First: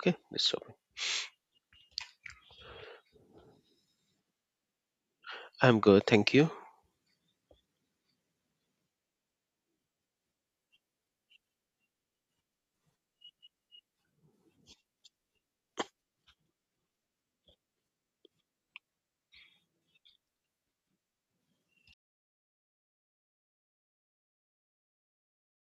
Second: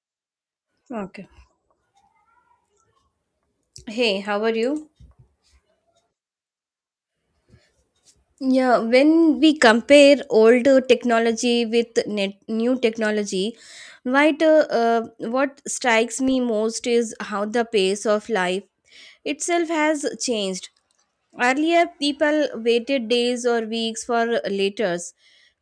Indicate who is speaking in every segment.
Speaker 1: Okay, Mr. Open.
Speaker 2: Okay. Hey, how are you?
Speaker 1: I'm good, thank you.
Speaker 2: Yeah, when we compare old technology with new technology, right, what strikes me most is how the pace of life itself has changed. Earlier, people waited days or weeks for letters,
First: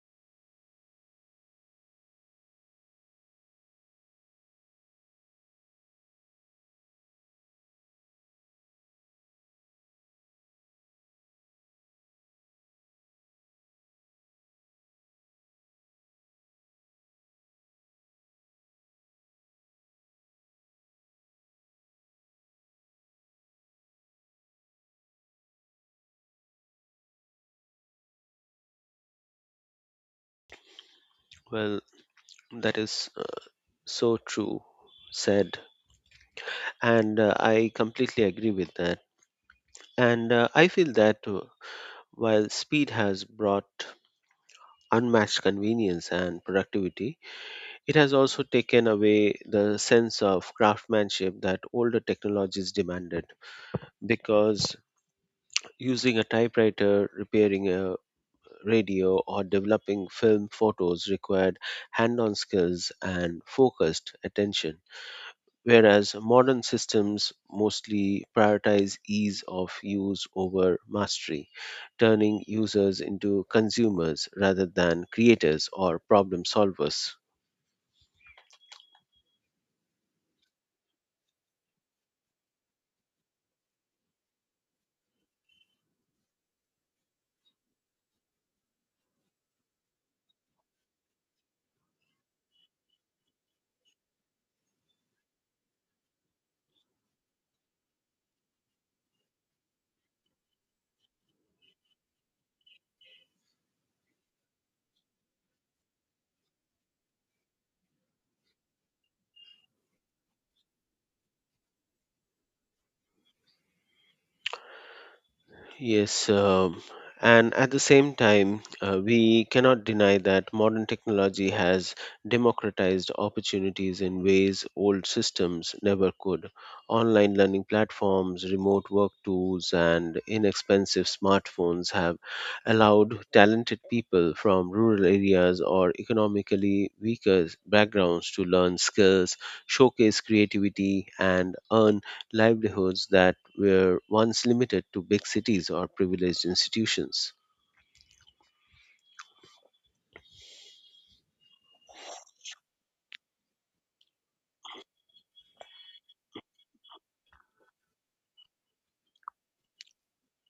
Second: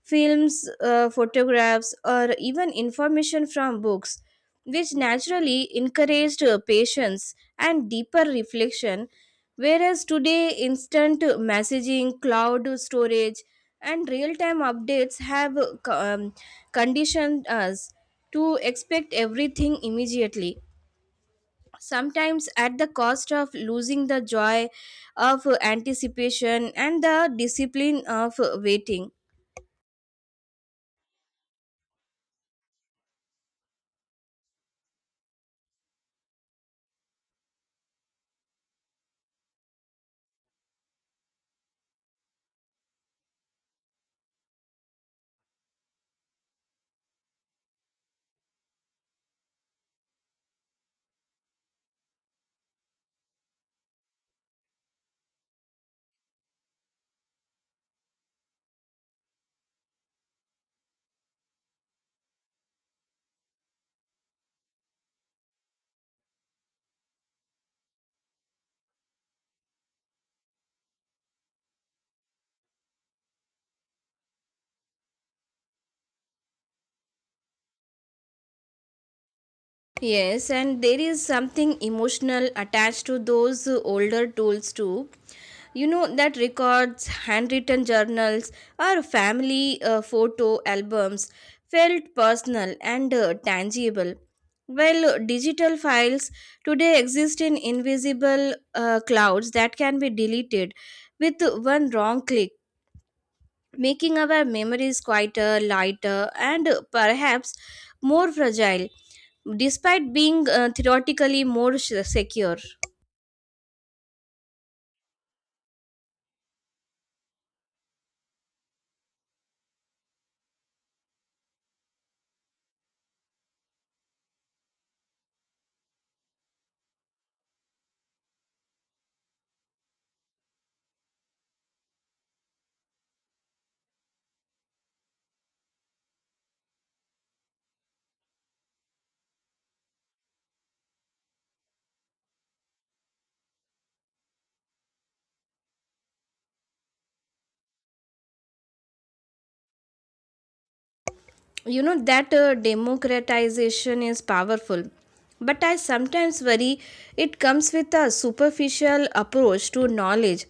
Speaker 2: films, photographs, or even information from books, which naturally encouraged patience and deeper reflection. Whereas today, instant messaging, cloud storage, and real time updates have conditioned us to expect everything immediately, sometimes at the cost of losing the joy of anticipation and the discipline of waiting.
Speaker 1: Well, that is so true said, and I completely agree with that. And I feel that while speed has brought unmatched convenience and productivity, it has also taken away the sense of craftsmanship that older technologies demanded. Because using a typewriter, repairing a radio, or developing film photos required hand on skills and focused attention whereas modern systems mostly prioritize ease of use over mastery, turning users into consumers rather than creators or problem solvers.
Speaker 2: Yes, and there is something emotional attached to those older tools too, you know that records, handwritten journals or family photo albums felt personal and tangible, while digital files today exist in invisible clouds that can be deleted with one wrong click, making our memories quieter, lighter, and perhaps more fragile despite being theoretically more secure.
Speaker 1: Yes, and at the same time, we cannot deny that modern technology has democratized opportunities in ways old systems never could. Online learning platforms, remote work tools, and inexpensive smartphones have allowed talented people from rural areas or economically weaker backgrounds to learn skills, showcase creativity, and earn livelihoods that were once limited to big cities or privileged institutions.
Speaker 2: You know that democratization is powerful, but I sometimes worry it comes with a superficial approach to knowledge,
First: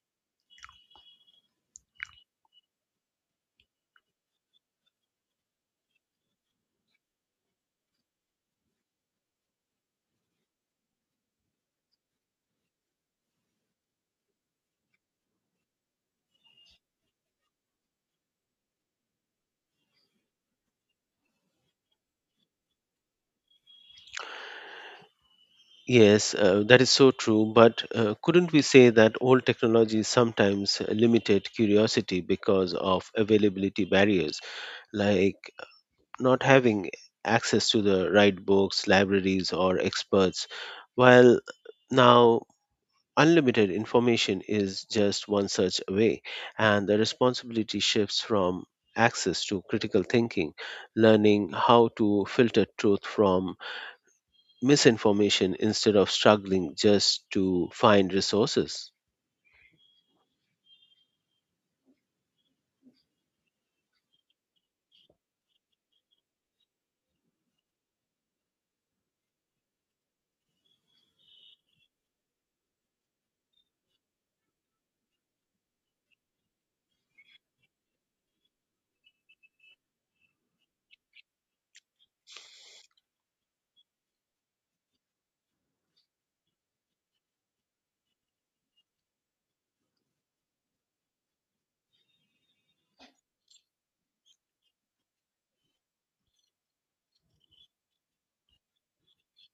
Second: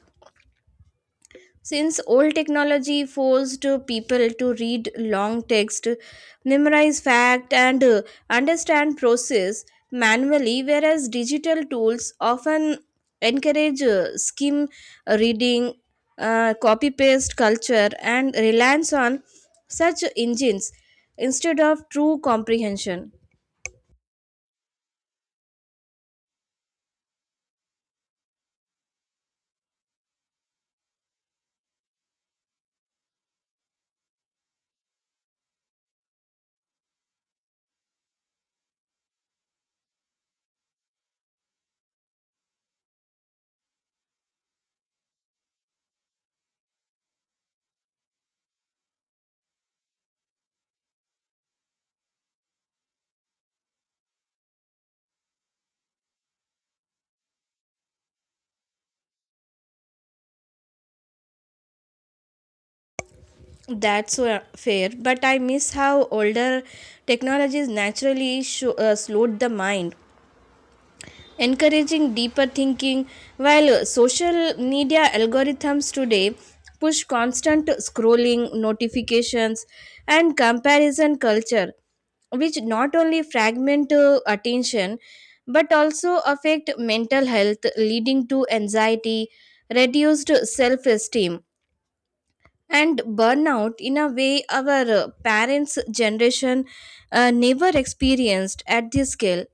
Speaker 2: since old technology forced people to read long text, memorize fact, and understand process manually, whereas digital tools often encourage skim reading, copy paste culture, and reliance on such engines instead of true comprehension.
Speaker 1: Yes, that is so true, but couldn't we say that old technologies sometimes limited curiosity because of availability barriers, like not having access to the right books, libraries, or experts, while now unlimited information is just one search away, and the responsibility shifts from access to critical thinking, learning how to filter truth from misinformation instead of struggling just to find resources.
Speaker 2: That's fair, but I miss how older technologies naturally slowed the mind, encouraging deeper thinking. While social media algorithms today push constant scrolling, notifications, and comparison culture, which not only fragment attention but also affect mental health, leading to anxiety, reduced self esteem. And burnout in a way our parents' generation never experienced at this scale.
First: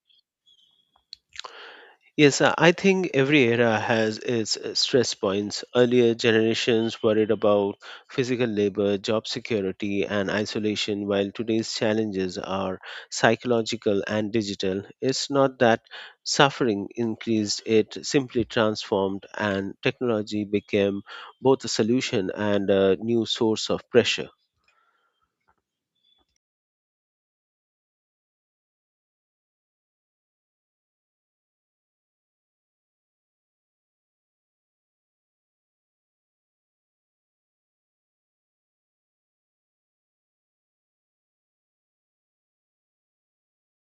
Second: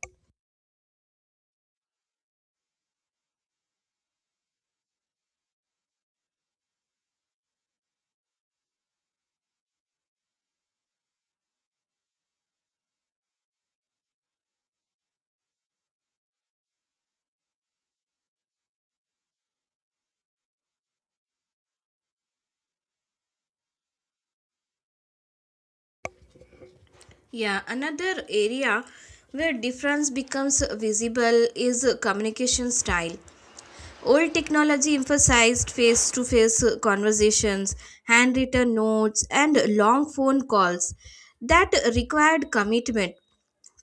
Speaker 1: Yes, I think every era has its stress points. Earlier generations worried about physical labor, job security, and isolation, while today's challenges are psychological and digital. It's not that suffering increased, it simply transformed, and technology became both a solution and a new source of pressure.
Speaker 2: Yeah, another area where difference becomes visible is communication style. Old technology emphasized face to face conversations, handwritten notes, and long phone calls that required commitment,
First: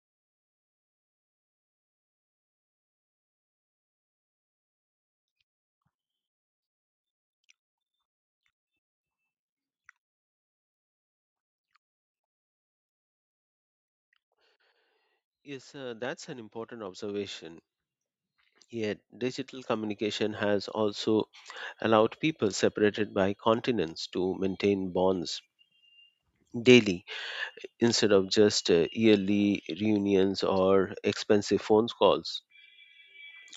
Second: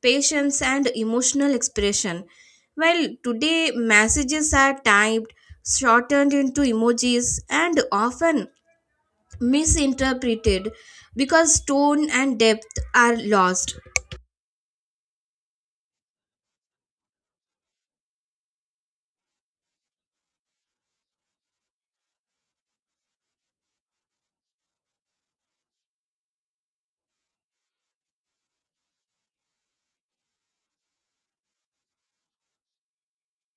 Speaker 2: patience, and emotional expression. While today messages are typed, shortened into emojis, and often misinterpreted because tone and depth are lost.
Speaker 1: Yes, that's an important observation. Yet, digital communication has also allowed people separated by continents to maintain bonds daily instead of just yearly reunions or expensive phone calls.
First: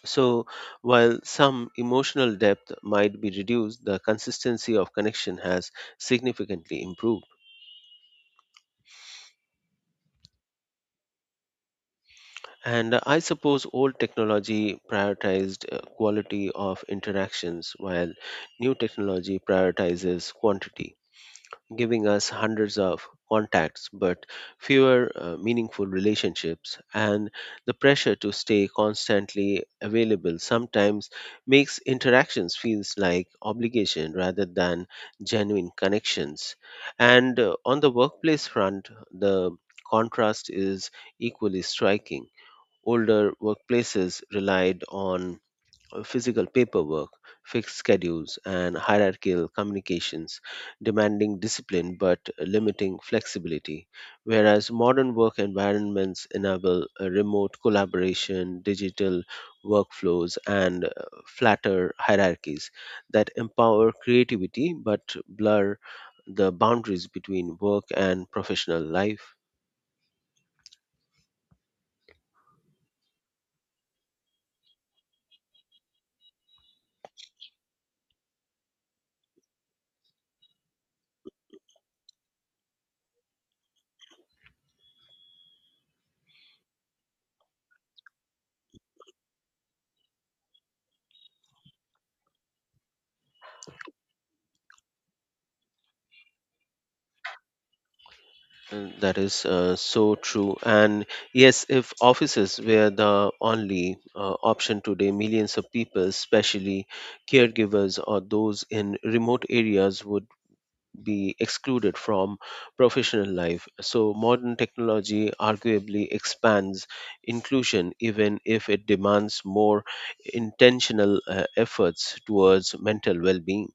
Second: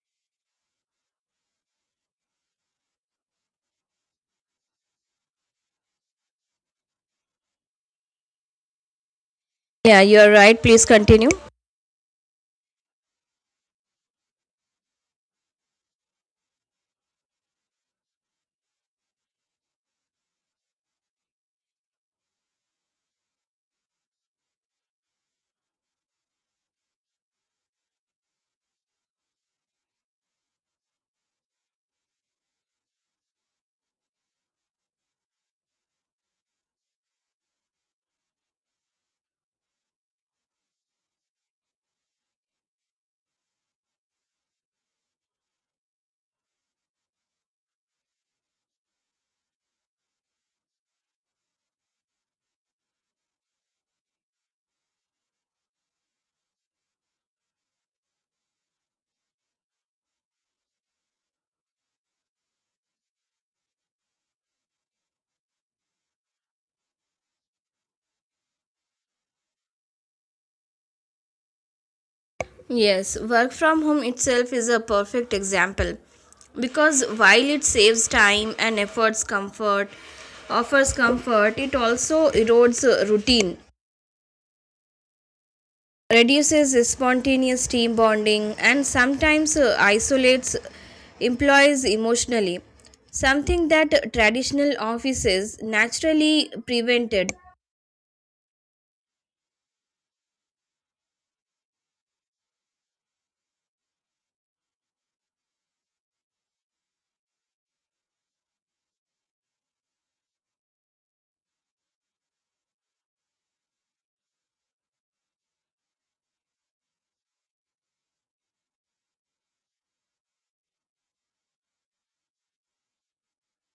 Speaker 1: So, while some emotional depth might be reduced, the consistency of connection has significantly improved.
Speaker 2: Yeah, you're right. Please continue.
Speaker 1: And I suppose old technology prioritized quality of interactions while new technology prioritizes quantity, giving us hundreds of contacts but fewer meaningful relationships, and the pressure to stay constantly available sometimes makes interactions feels like obligation rather than genuine connections. And on the workplace front, the contrast is equally striking. Older workplaces relied on physical paperwork, fixed schedules, and hierarchical communications, demanding discipline but limiting flexibility. Whereas modern work environments enable remote collaboration, digital workflows, and flatter hierarchies that empower creativity but blur the boundaries between work and professional life.
Speaker 2: Yes, work from home itself is a perfect example because while it saves time and efforts comfort, offers comfort, it also erodes routine, reduces spontaneous team bonding, and sometimes isolates employees emotionally, something that traditional offices naturally prevented.
Speaker 1: Mm, that is so true. And yes, if offices were the only option today, millions of people, especially caregivers or those in remote areas, would be excluded from professional life. So, modern technology arguably expands inclusion, even if it demands more intentional efforts towards mental well being.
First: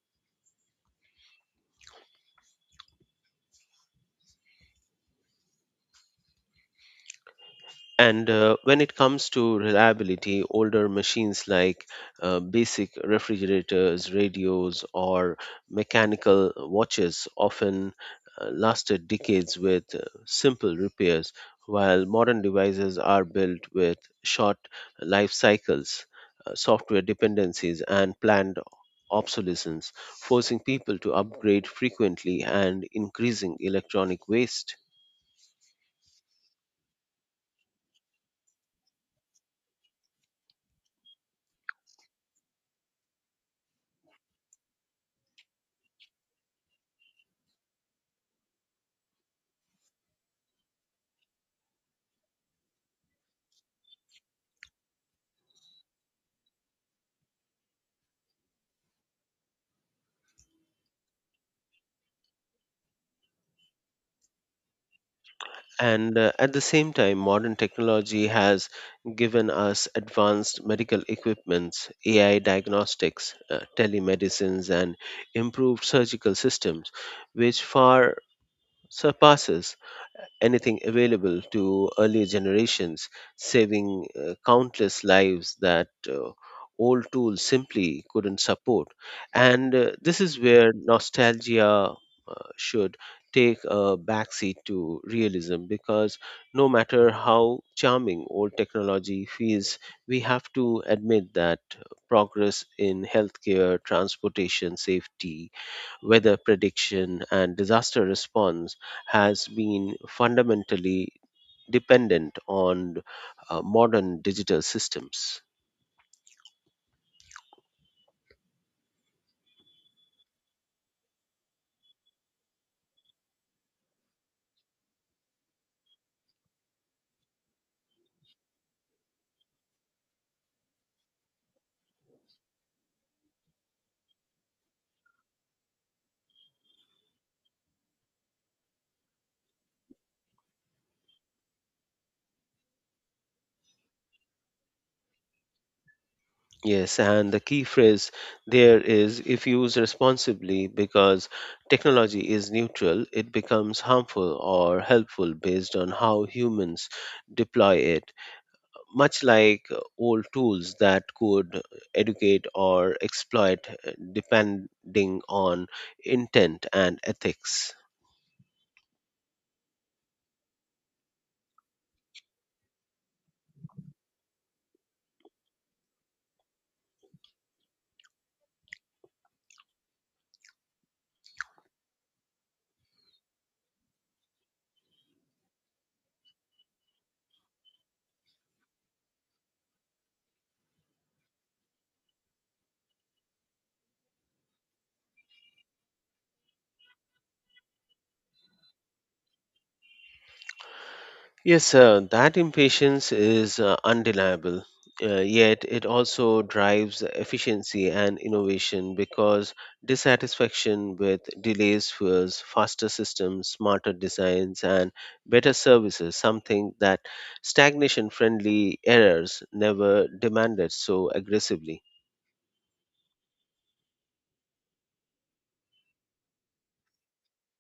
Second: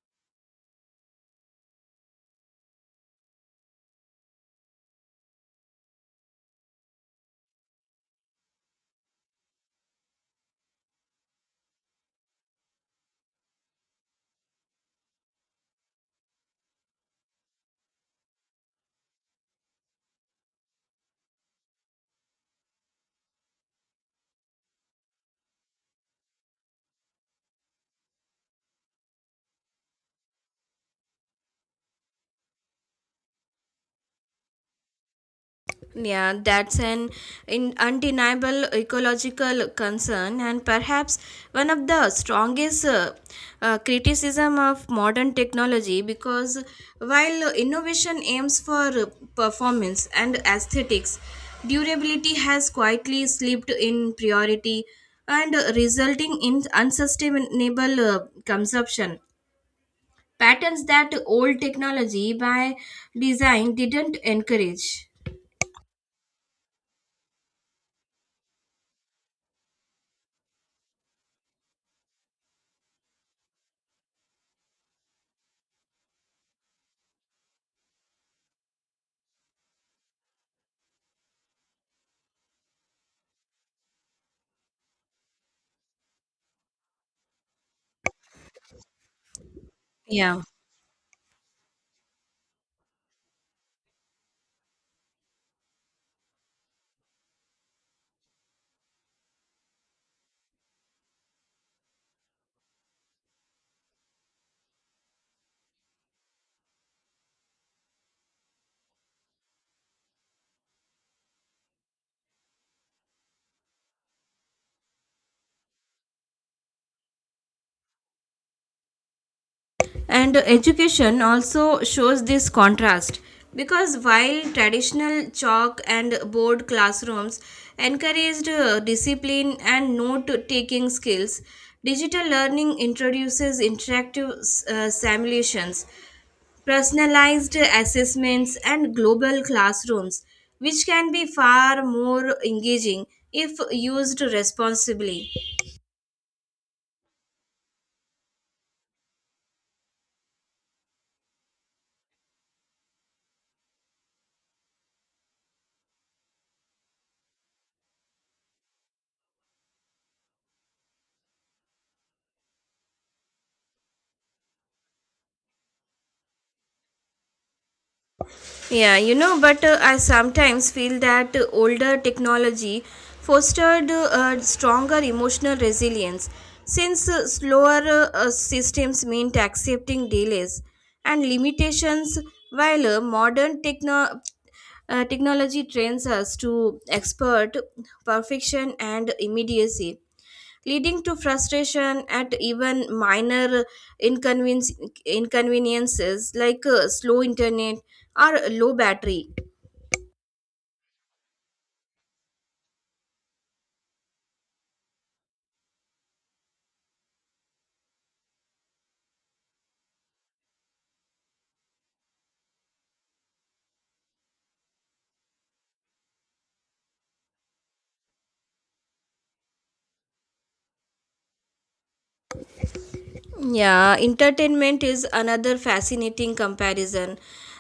Speaker 1: And when it comes to reliability, older machines like basic refrigerators, radios, or mechanical watches often lasted decades with simple repairs, while modern devices are built with short life cycles, software dependencies, and planned obsolescence, forcing people to upgrade frequently and increasing electronic waste.
Speaker 2: Yeah, that's an undeniable ecological concern, and perhaps one of the strongest criticism of modern technology. Because while innovation aims for performance and aesthetics, durability has quietly slipped in priority, and resulting in unsustainable consumption patterns that old technology by design didn't encourage.
Speaker 1: And at the same time, modern technology has given us advanced medical equipments, AI diagnostics, telemedicines, and improved surgical systems, which far surpasses anything available to earlier generations, saving countless lives that old tools simply couldn't support. And this is
Speaker 2: Yeah.
Speaker 1: where nostalgia should take a backseat to realism because no matter how charming old technology feels, we have to admit that progress in healthcare, transportation, safety, weather prediction and disaster response has been fundamentally dependent on modern digital systems.
Speaker 2: And education also shows this contrast, because while traditional chalk and board classrooms encouraged discipline and note taking skills, digital learning introduces interactive simulations, personalized assessments, and global classrooms, which can be far more engaging if used responsibly.
Speaker 1: Yes, and the key phrase there is if used responsibly because technology is neutral, it becomes harmful or helpful based on how humans deploy it, much like old tools that could educate or exploit depending on intent and ethics.
Speaker 2: Yeah, you know, but I sometimes feel that older technology fostered a stronger emotional resilience, since slower systems meant accepting delays and limitations, while modern technology trains us to expert perfection and immediacy, leading to frustration at even minor inconvenience, inconveniences like slow internet or low battery.
Speaker 1: Yes, sir, that impatience is undeniable. Yet it also drives efficiency and innovation because dissatisfaction with delays fuels faster systems, smarter designs, and better services, something that stagnation friendly errors never demanded so aggressively.
Speaker 2: Yeah, entertainment is another fascinating comparison.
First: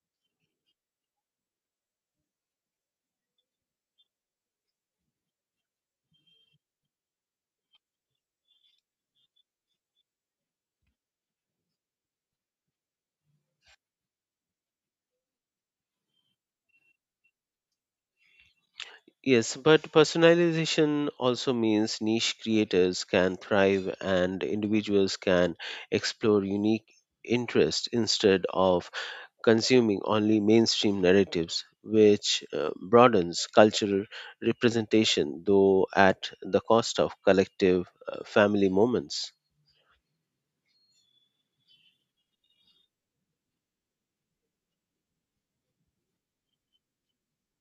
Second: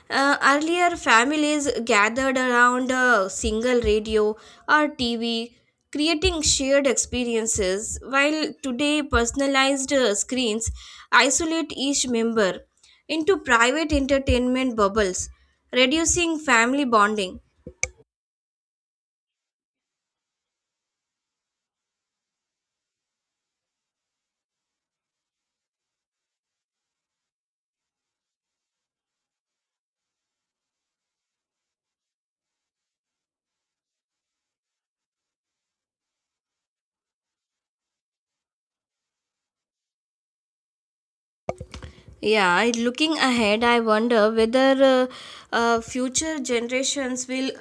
Speaker 2: Earlier, families gathered around a single radio or TV, creating shared experiences, while today, personalized screens isolate each member into private entertainment bubbles, reducing family bonding.
Speaker 1: Yes, but personalization also means niche creators can thrive and individuals can explore unique interests instead of consuming only mainstream narratives, which broadens cultural representation, though at the cost of collective family moments.
Speaker 2: Yeah, looking ahead, I wonder whether future generations will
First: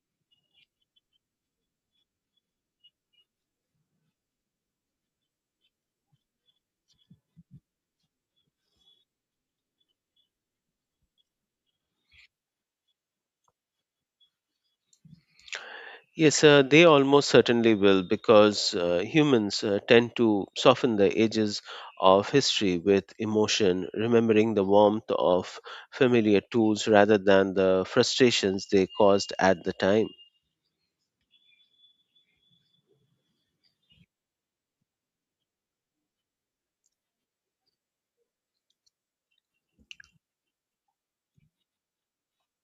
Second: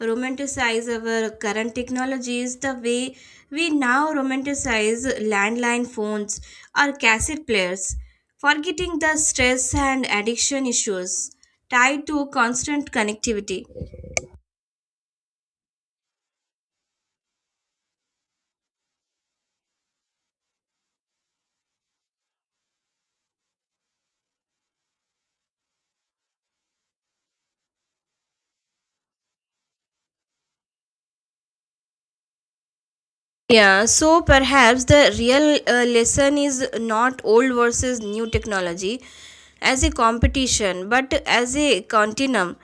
Speaker 2: romanticize our current technologies the way we now romanticize landline phones or cassette players, forgetting the stress and addiction issues tied to constant connectivity.
Speaker 1: Yes, they almost certainly will because humans tend to soften the edges of history with emotion, remembering the warmth of familiar tools rather than the frustrations they caused at the time.
Speaker 2: Yeah, so perhaps the real lesson is not old versus new technology as a competition, but as a continuum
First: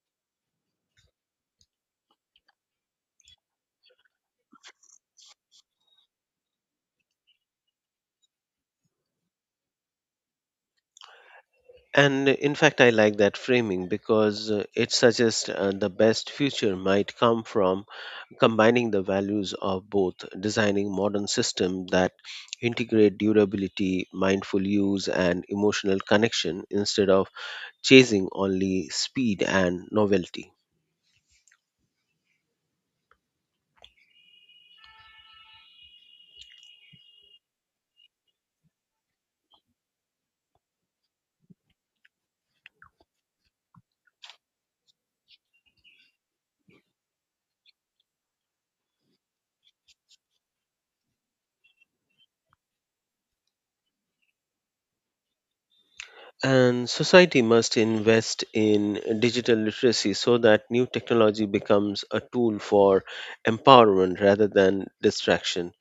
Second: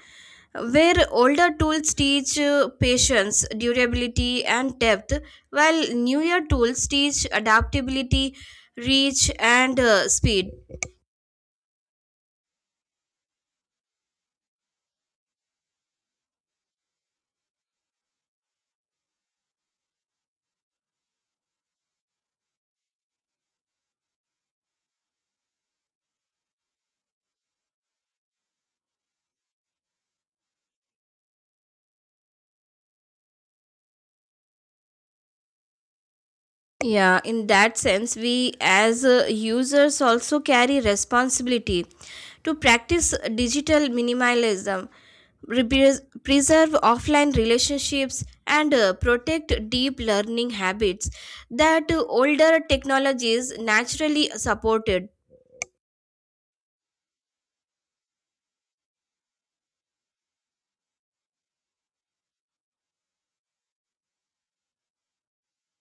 Speaker 2: where older tools teach patience, durability, and depth, while newer tools teach adaptability, reach, and speed.
Speaker 1: And in fact, I like that framing because it suggests the best future might come from combining the values of both, designing modern systems that integrate durability, mindful use, and emotional connection instead of chasing only speed and novelty.
Speaker 2: Yeah, in that sense, we as users also carry responsibility to practice digital minimalism, re- preserve offline relationships, and protect deep learning habits that older technologies naturally supported.
Speaker 1: And society must invest in digital literacy so that new technology becomes a tool for empowerment rather than distraction,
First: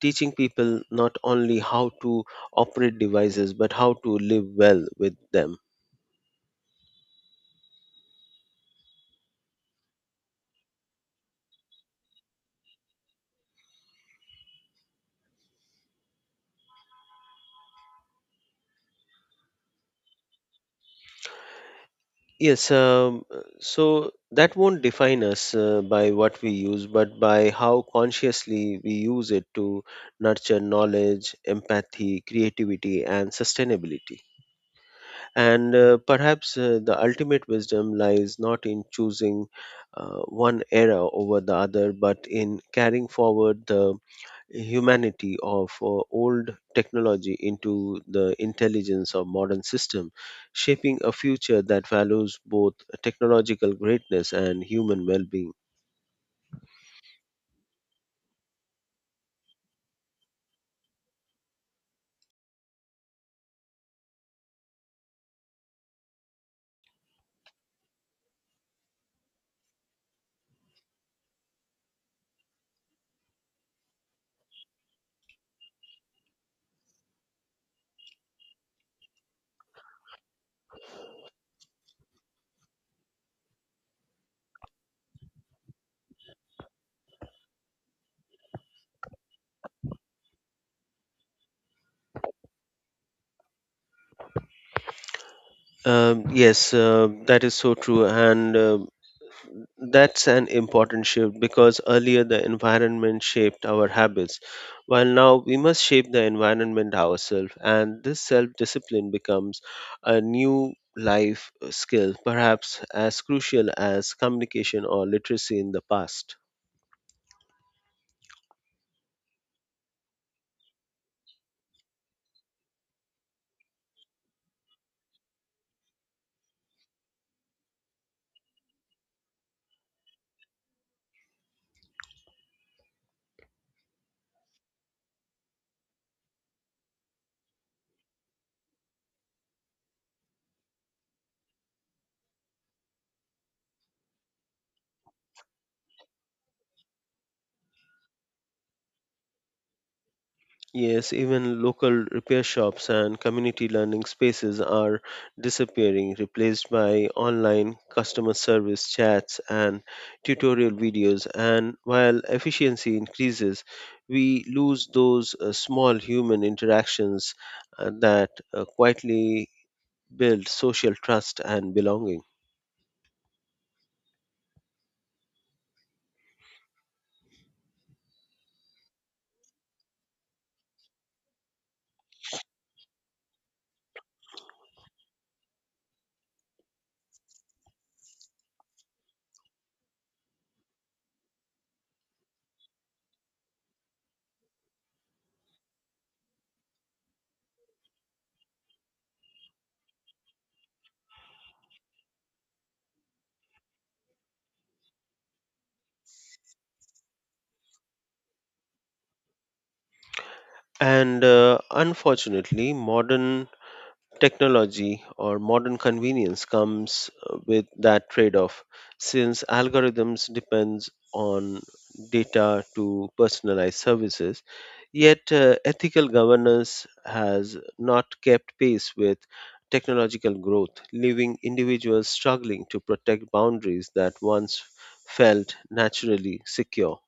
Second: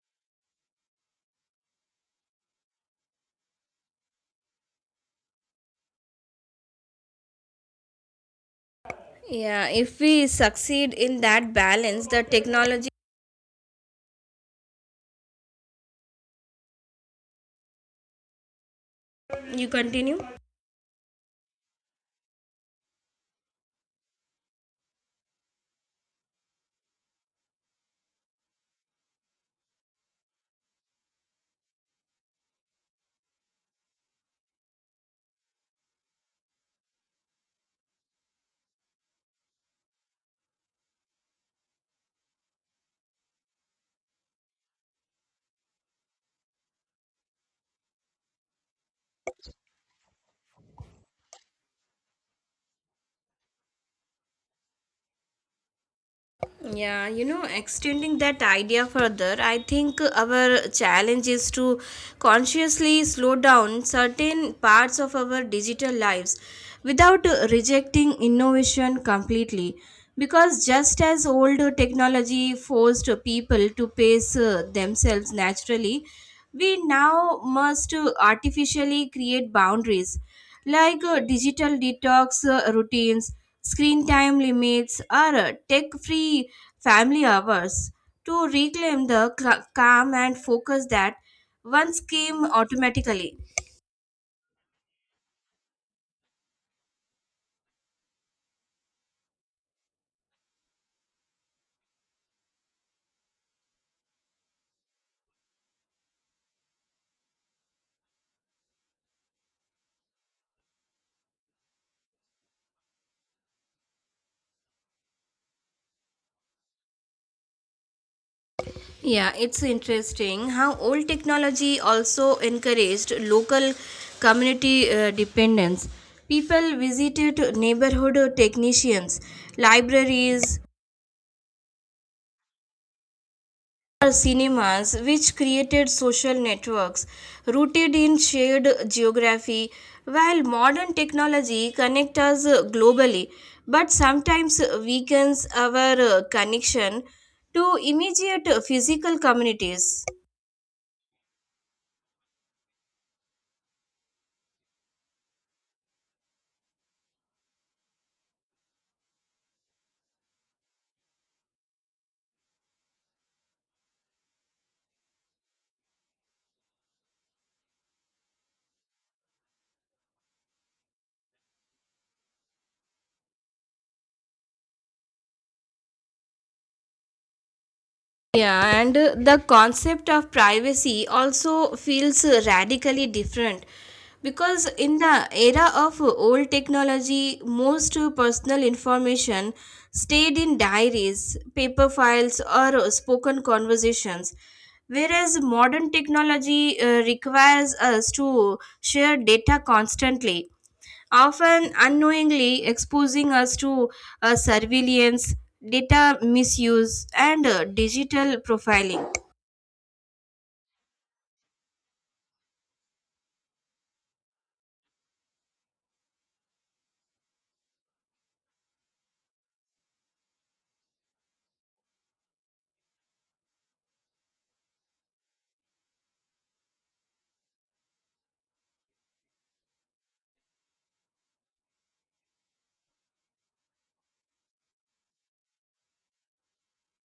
Speaker 1: teaching people not only how to operate devices but how to live well with them.
Speaker 2: Yeah, if we succeed in that balance, the technology. You continue?
Speaker 1: Yes, so that won't define us by what we use, but by how consciously we use it to nurture knowledge, empathy, creativity, and sustainability. And perhaps the ultimate wisdom lies not in choosing one era over the other, but in carrying forward the humanity of old technology into the intelligence of modern system, shaping a future that values both technological greatness and human well-being.
Speaker 2: Yeah, you know, extending that idea further, I think our challenge is to consciously slow down certain parts of our digital lives without rejecting innovation completely. Because just as old technology forced people to pace themselves naturally, we now must artificially create boundaries like digital detox routines, screen time limits, or tech free family hours to reclaim the calm and focus that once came automatically.
Speaker 1: Yes, that is so true. And uh, That's an important shift because earlier the environment shaped our habits, while now we must shape the environment ourselves. And this self discipline becomes a new life skill, perhaps as crucial as communication or literacy in the past.
Speaker 2: Yeah, it's interesting how old technology also encouraged local community dependence. People visited neighborhood technicians, libraries, cinemas, which created social networks rooted in shared geography, while modern technology connects us globally but sometimes weakens our connection to immediate physical communities.
Speaker 1: Yes, even local repair shops and community learning spaces are disappearing, replaced by online customer service chats and tutorial videos. And while efficiency increases, we lose those small human interactions that quietly build social trust and belonging.
Speaker 2: Yeah, and the concept of privacy also feels radically different, because in the era of old technology, most personal information stayed in diaries, paper files, or spoken conversations, whereas modern technology requires us to share data constantly, often unknowingly exposing us to surveillance, data misuse, and digital profiling.
Speaker 1: And unfortunately, modern technology or modern convenience comes with that trade off, since algorithms depends on data to personalize services, yet ethical governance has not kept pace with technological growth, leaving individuals struggling to protect boundaries that once felt naturally secure.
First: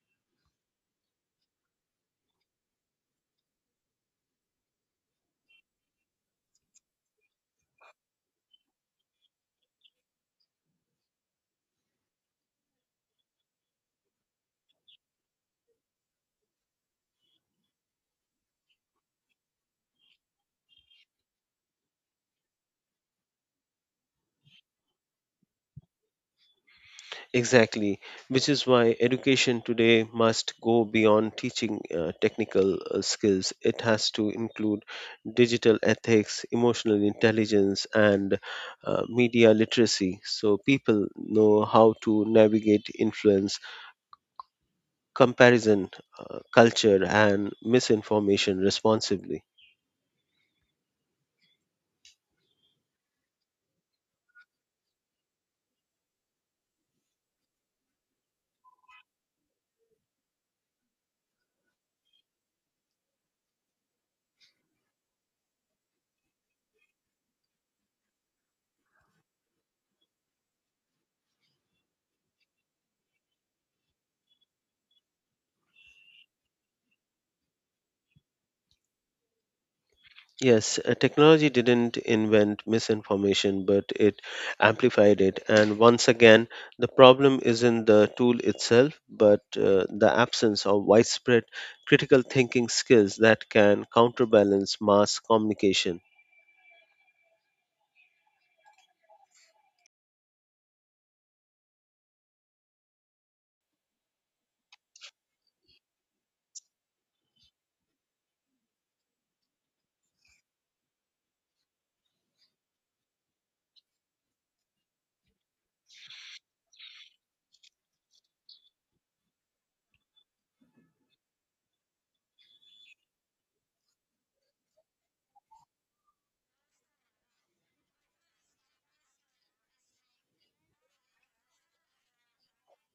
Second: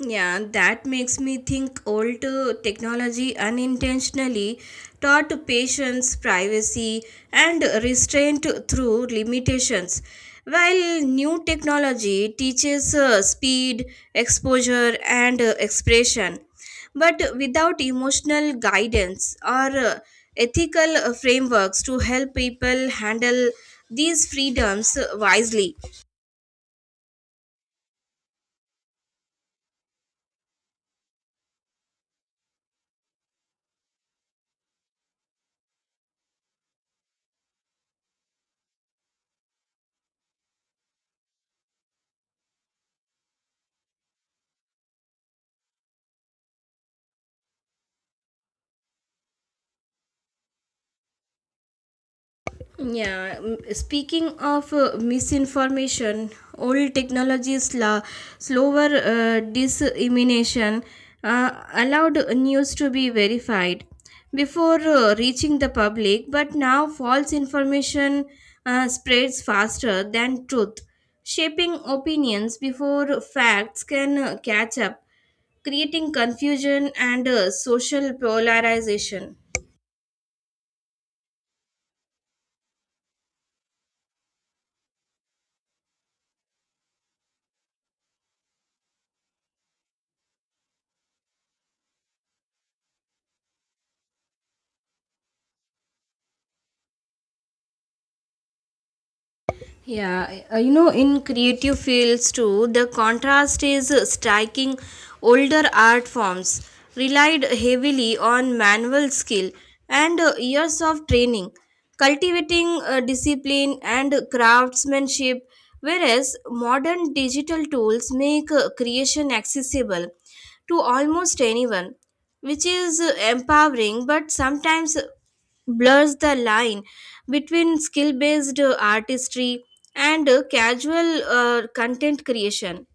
Speaker 2: Yeah, that makes me think old technology unintentionally taught patients privacy and restraint through limitations, while new technology teaches speed, exposure, and expression, but without emotional guidance or ethical frameworks to help people handle these freedoms wisely.
Speaker 1: Exactly, which is why education today must go beyond teaching technical skills. It has to include digital ethics, emotional intelligence, and media literacy, so people know how to navigate influence, comparison, culture, and misinformation responsibly.
Speaker 2: Yeah, speaking of misinformation, old technologies, slower dissemination allowed news to be verified before reaching the public, but now false information spreads faster than truth, shaping opinions before facts can catch up, creating confusion and social polarization.
Speaker 1: Yes, technology didn't invent misinformation, but it amplified it. And once again, the problem isn't the tool itself, but the absence of widespread critical thinking skills that can counterbalance mass communication.
Speaker 2: Yeah, you know, in creative fields too, the contrast is striking. Older art forms relied heavily on manual skill and years of training, cultivating discipline and craftsmanship, whereas modern digital tools make creation accessible to almost anyone, which is empowering but sometimes blurs the line between skill based artistry and casual content creation.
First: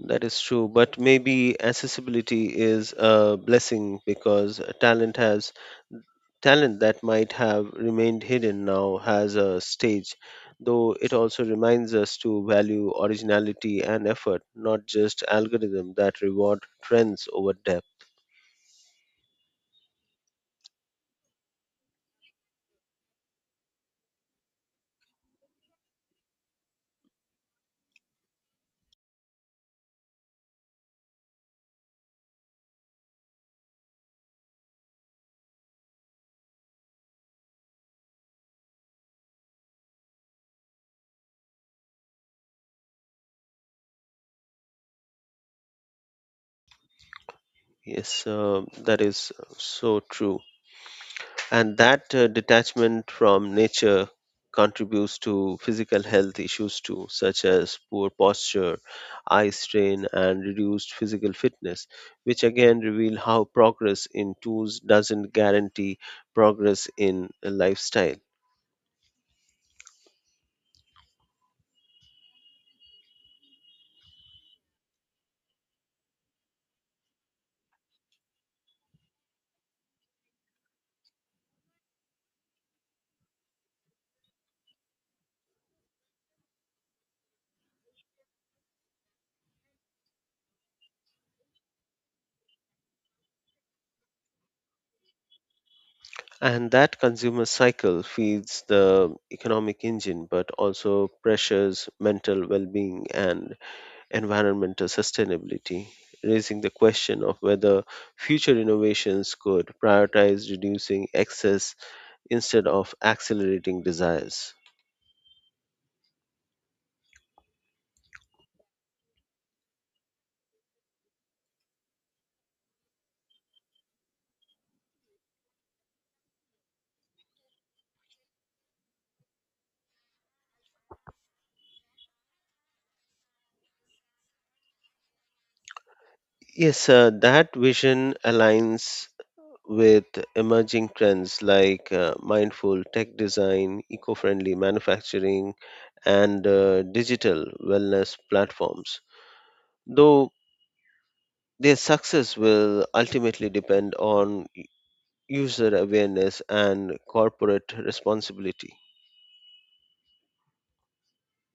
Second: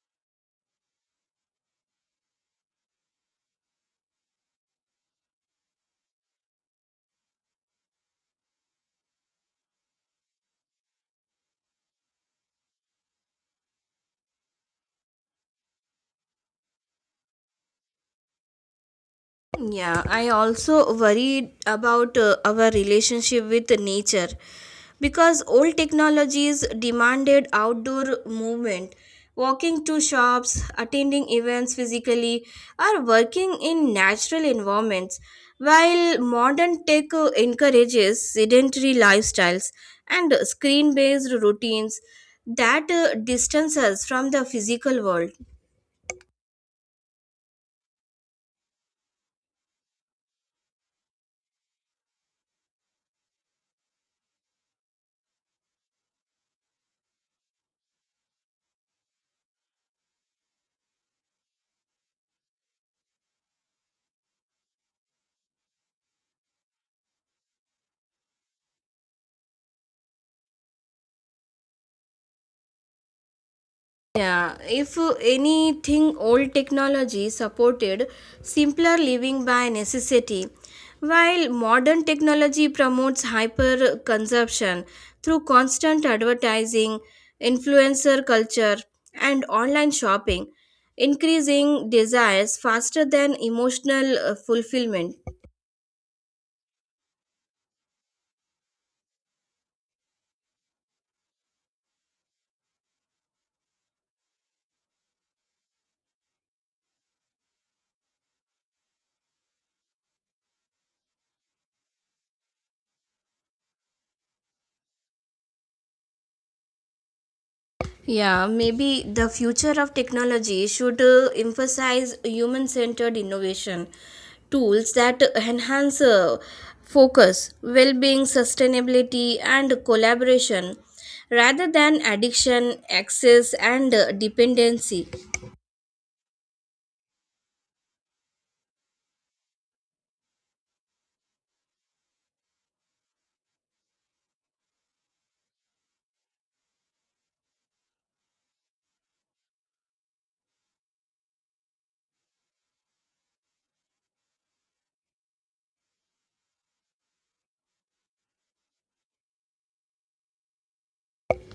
Speaker 1: That is true, but maybe accessibility is a blessing because talent that might have remained hidden now has a stage, though it also reminds us to value originality and effort, not just algorithms that reward trends over depth.
Speaker 2: Yeah, I also worried about our relationship with nature, because old technologies demanded outdoor movement, walking to shops, attending events physically, or working in natural environments, while modern tech encourages sedentary lifestyles and screen based routines that distance us from the physical world.
Speaker 1: Yes, that is so true. And that detachment from nature contributes to physical health issues too, such as poor posture, eye strain, and reduced physical fitness, which again reveal how progress in tools doesn't guarantee progress in a lifestyle.
Speaker 2: Yeah, if anything, old technology supported simpler living by necessity, while modern technology promotes hyper consumption through constant advertising, influencer culture, and online shopping, increasing desires faster than emotional fulfillment.
Speaker 1: And that consumer cycle feeds the economic engine but also pressures mental well being and environmental sustainability, raising the question of whether future innovations could prioritize reducing excess instead of accelerating desires.
Speaker 2: Yeah, maybe the future of technology should emphasize human centered innovation, tools that enhance focus, well being, sustainability, and collaboration rather than addiction, access, and dependency.
Speaker 1: Yes, that vision aligns with emerging trends like mindful tech design, eco friendly manufacturing, and digital wellness platforms. Though their success will ultimately depend on user awareness, and corporate responsibility.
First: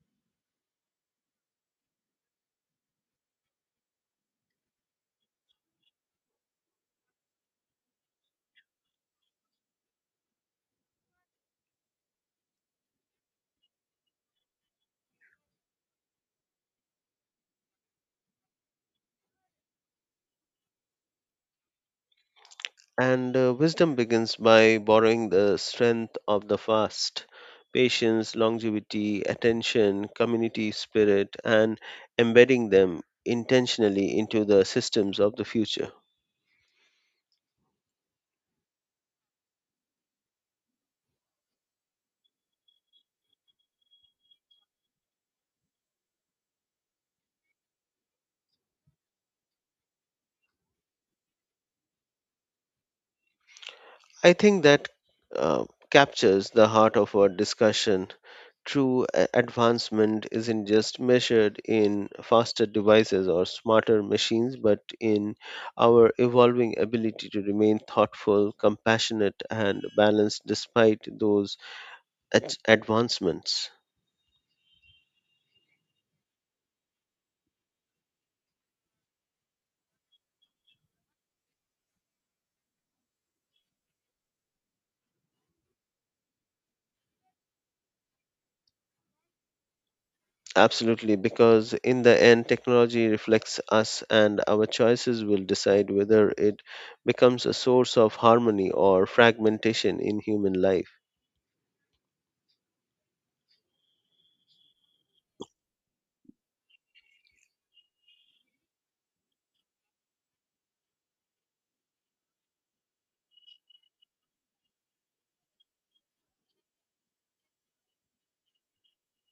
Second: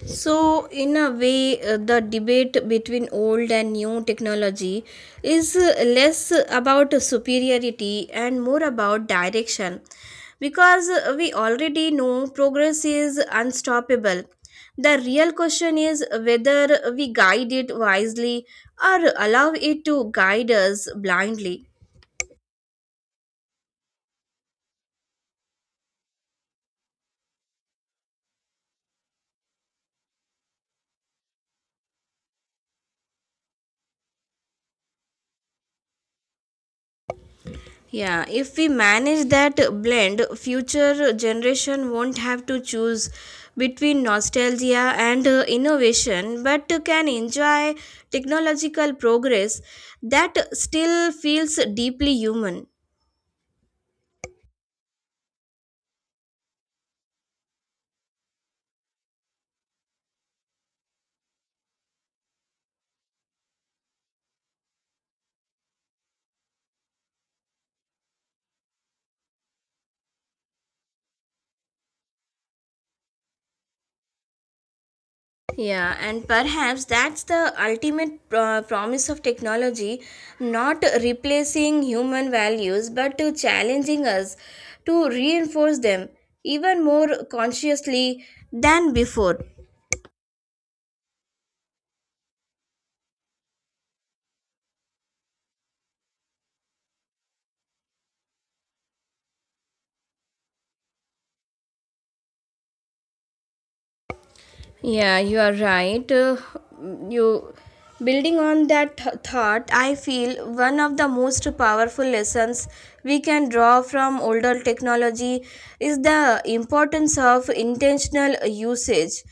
Speaker 2: So, in a way, the debate between old and new technology is less about superiority and more about direction, because we already know progress is unstoppable. The real question is whether we guide it wisely or allow it to guide us blindly.
Speaker 1: And wisdom begins by borrowing the strength of the fast, patience, longevity, attention, community spirit, and embedding them intentionally into the systems of the future.
Speaker 2: Yeah, if we manage that blend, future generation won't have to choose between nostalgia and innovation, but can enjoy technological progress that still feels deeply human.
Speaker 1: I think that uh, captures the heart of our discussion. True advancement isn't just measured in faster devices or smarter machines, but in our evolving ability to remain thoughtful, compassionate, and balanced despite those advancements.
Speaker 2: Yeah, and perhaps that's the ultimate promise of technology, not replacing human values but to challenging us to reinforce them even more consciously than before.
Speaker 1: Absolutely, because in the end, technology reflects us, and our choices will decide whether it becomes a source of harmony or fragmentation in human life.
Speaker 2: Yeah, you are right. You building on that thought, I feel one of the most powerful lessons we can draw from older technology is the importance of intentional usage.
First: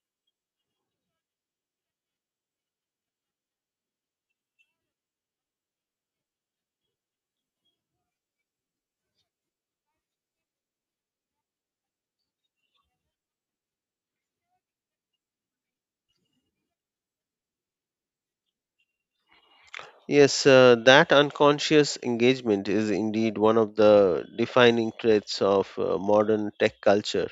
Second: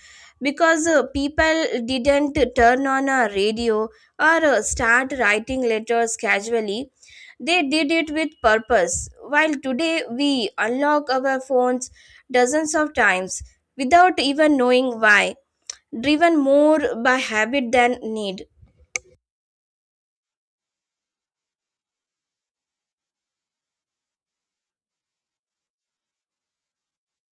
Speaker 2: Because people didn't turn on a radio or start writing letters casually, they did it with purpose. While today we unlock our phones dozens of times without even knowing why, driven more by habit than need.
Speaker 1: Yes, that unconscious engagement is indeed one of the defining traits of modern tech culture,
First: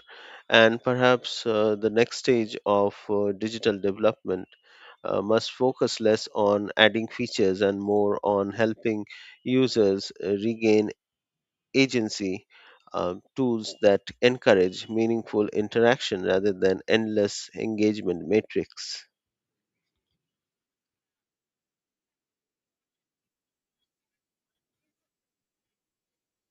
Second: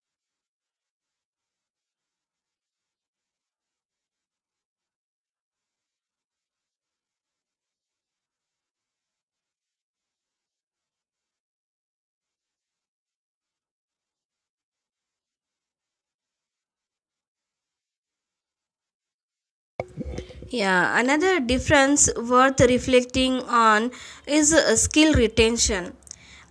Speaker 1: and perhaps the next stage of digital development must focus less on adding features and more on helping users regain agency. uh, Tools that encourage meaningful interaction rather than endless engagement matrix.
Speaker 2: Yeah, another difference worth reflecting on is skill retention.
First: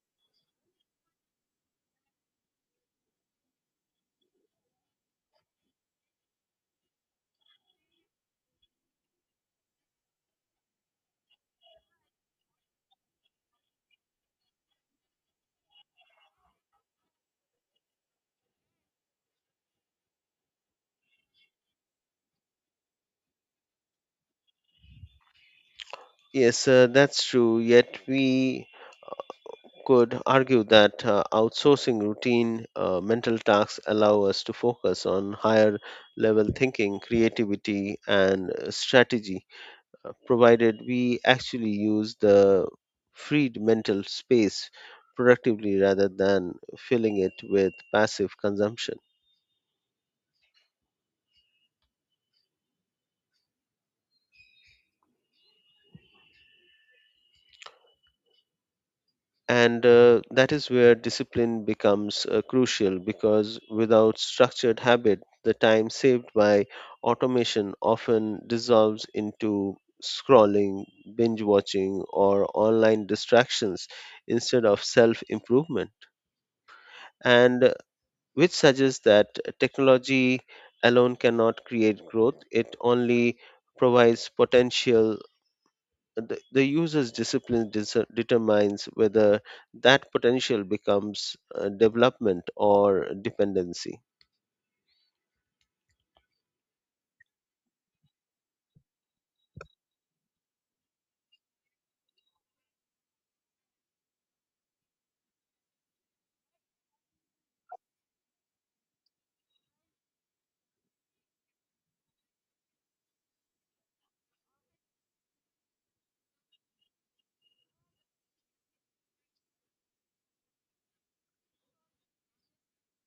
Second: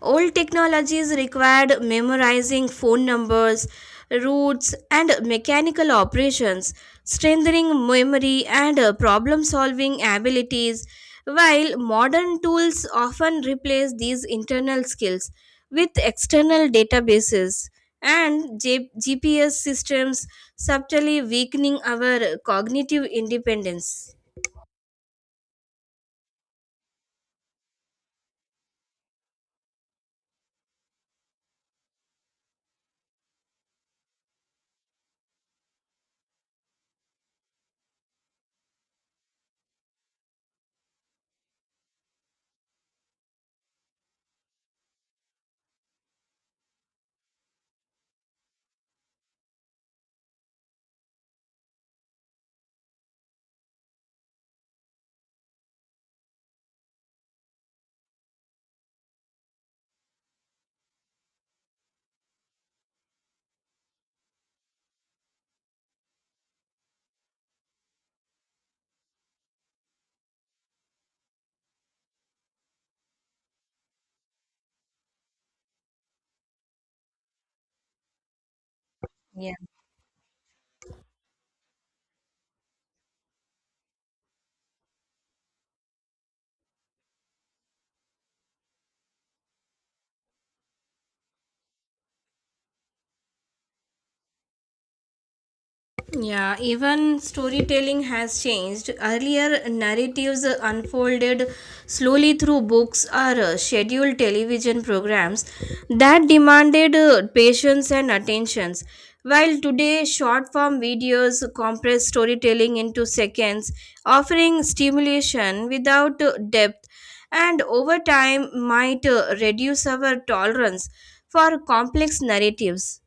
Speaker 2: Old technologies required memorizing phone numbers, routes, and mechanical operations, strengthening memory and problem solving abilities, while modern tools often replace these internal skills with external databases. And GPS systems subtly weakening our cognitive independence.
Speaker 1: Yes, that's true. Yet we could argue that outsourcing routine mental tasks allow us to focus on higher level thinking creativity and strategy, provided we actually use the freed mental space productively rather than filling it with passive consumption. And that is where discipline becomes crucial because without structured habit, the time saved by automation often dissolves into scrolling, binge watching, or online distractions instead of self improvement. And which suggests that technology alone cannot create growth, it only provides potential. The user's determines whether that potential becomes development or dependency.
Speaker 2: Yeah, even storytelling has changed. Earlier, narratives unfolded slowly through books or scheduled television programs that demanded patience and attentions. While today, short form videos compress storytelling into seconds, offering stimulation without depth, and over time might reduce our tolerance for complex narratives.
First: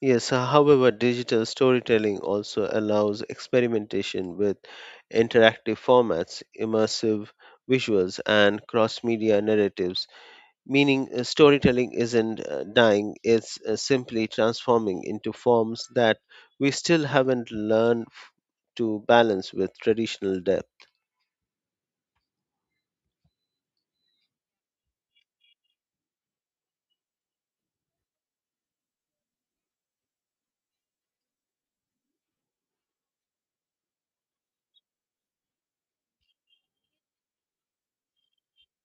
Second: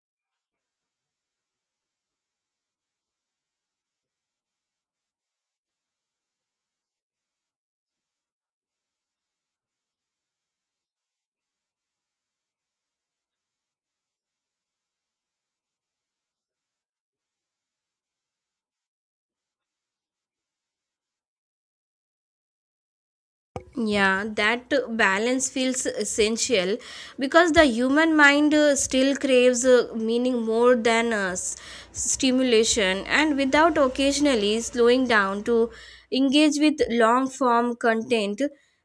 Speaker 1: Yes, however, digital storytelling also allows experimentation with interactive formats, immersive visuals, and cross media narratives, meaning storytelling isn't dying, it's simply transforming into forms that we still haven't learned to balance with traditional depth.
Speaker 2: Yeah, that balance feels essential because the human mind still craves meaning more than stimulation, and without occasionally slowing down to engage with long form content,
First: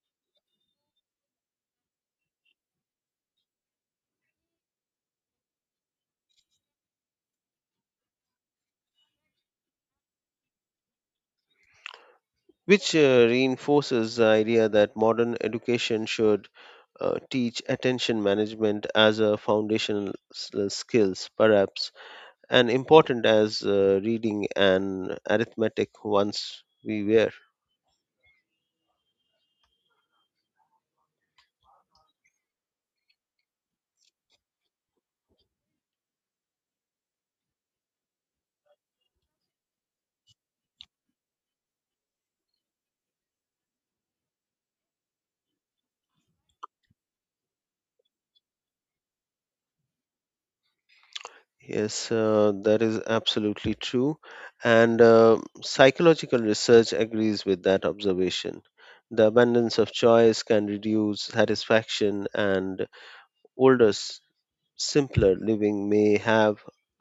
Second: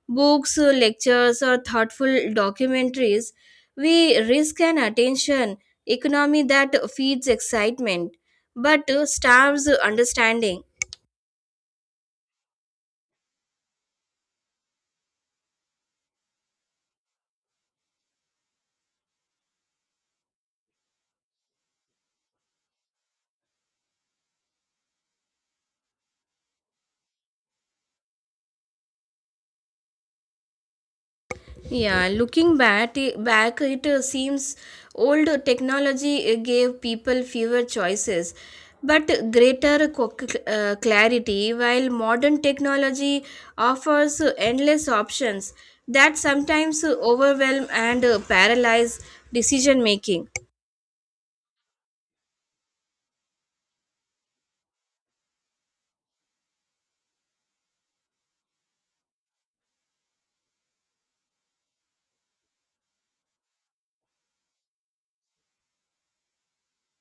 Speaker 2: books, lectures, or thoughtful documentaries, we risk an attention economy that feeds excitement but starves understanding.
Speaker 1: Which reinforces the idea that modern education should teach attention management as a foundational skills perhaps and important as reading and arithmetic once we were.
Speaker 2: Yeah, looking back, it seems old technology gave people fewer choices but greater clarity, while modern technology offers endless options that sometimes overwhelm and paralyze decision making.
Speaker 1: Yes, that is absolutely true, and psychological research agrees with that observation. The abundance of choice can reduce satisfaction, and older simpler living may have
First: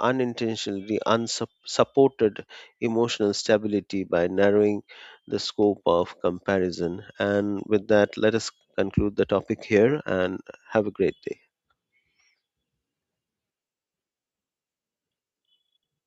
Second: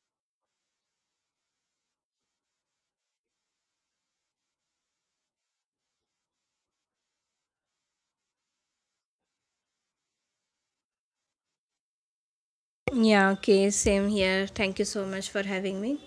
Speaker 1: unintentionally unsupported emotional stability by narrowing the scope of comparison. And with that, let us conclude the topic here and have a great day.
Speaker 2: Yeah, okay, same here. Thank you so much for having me.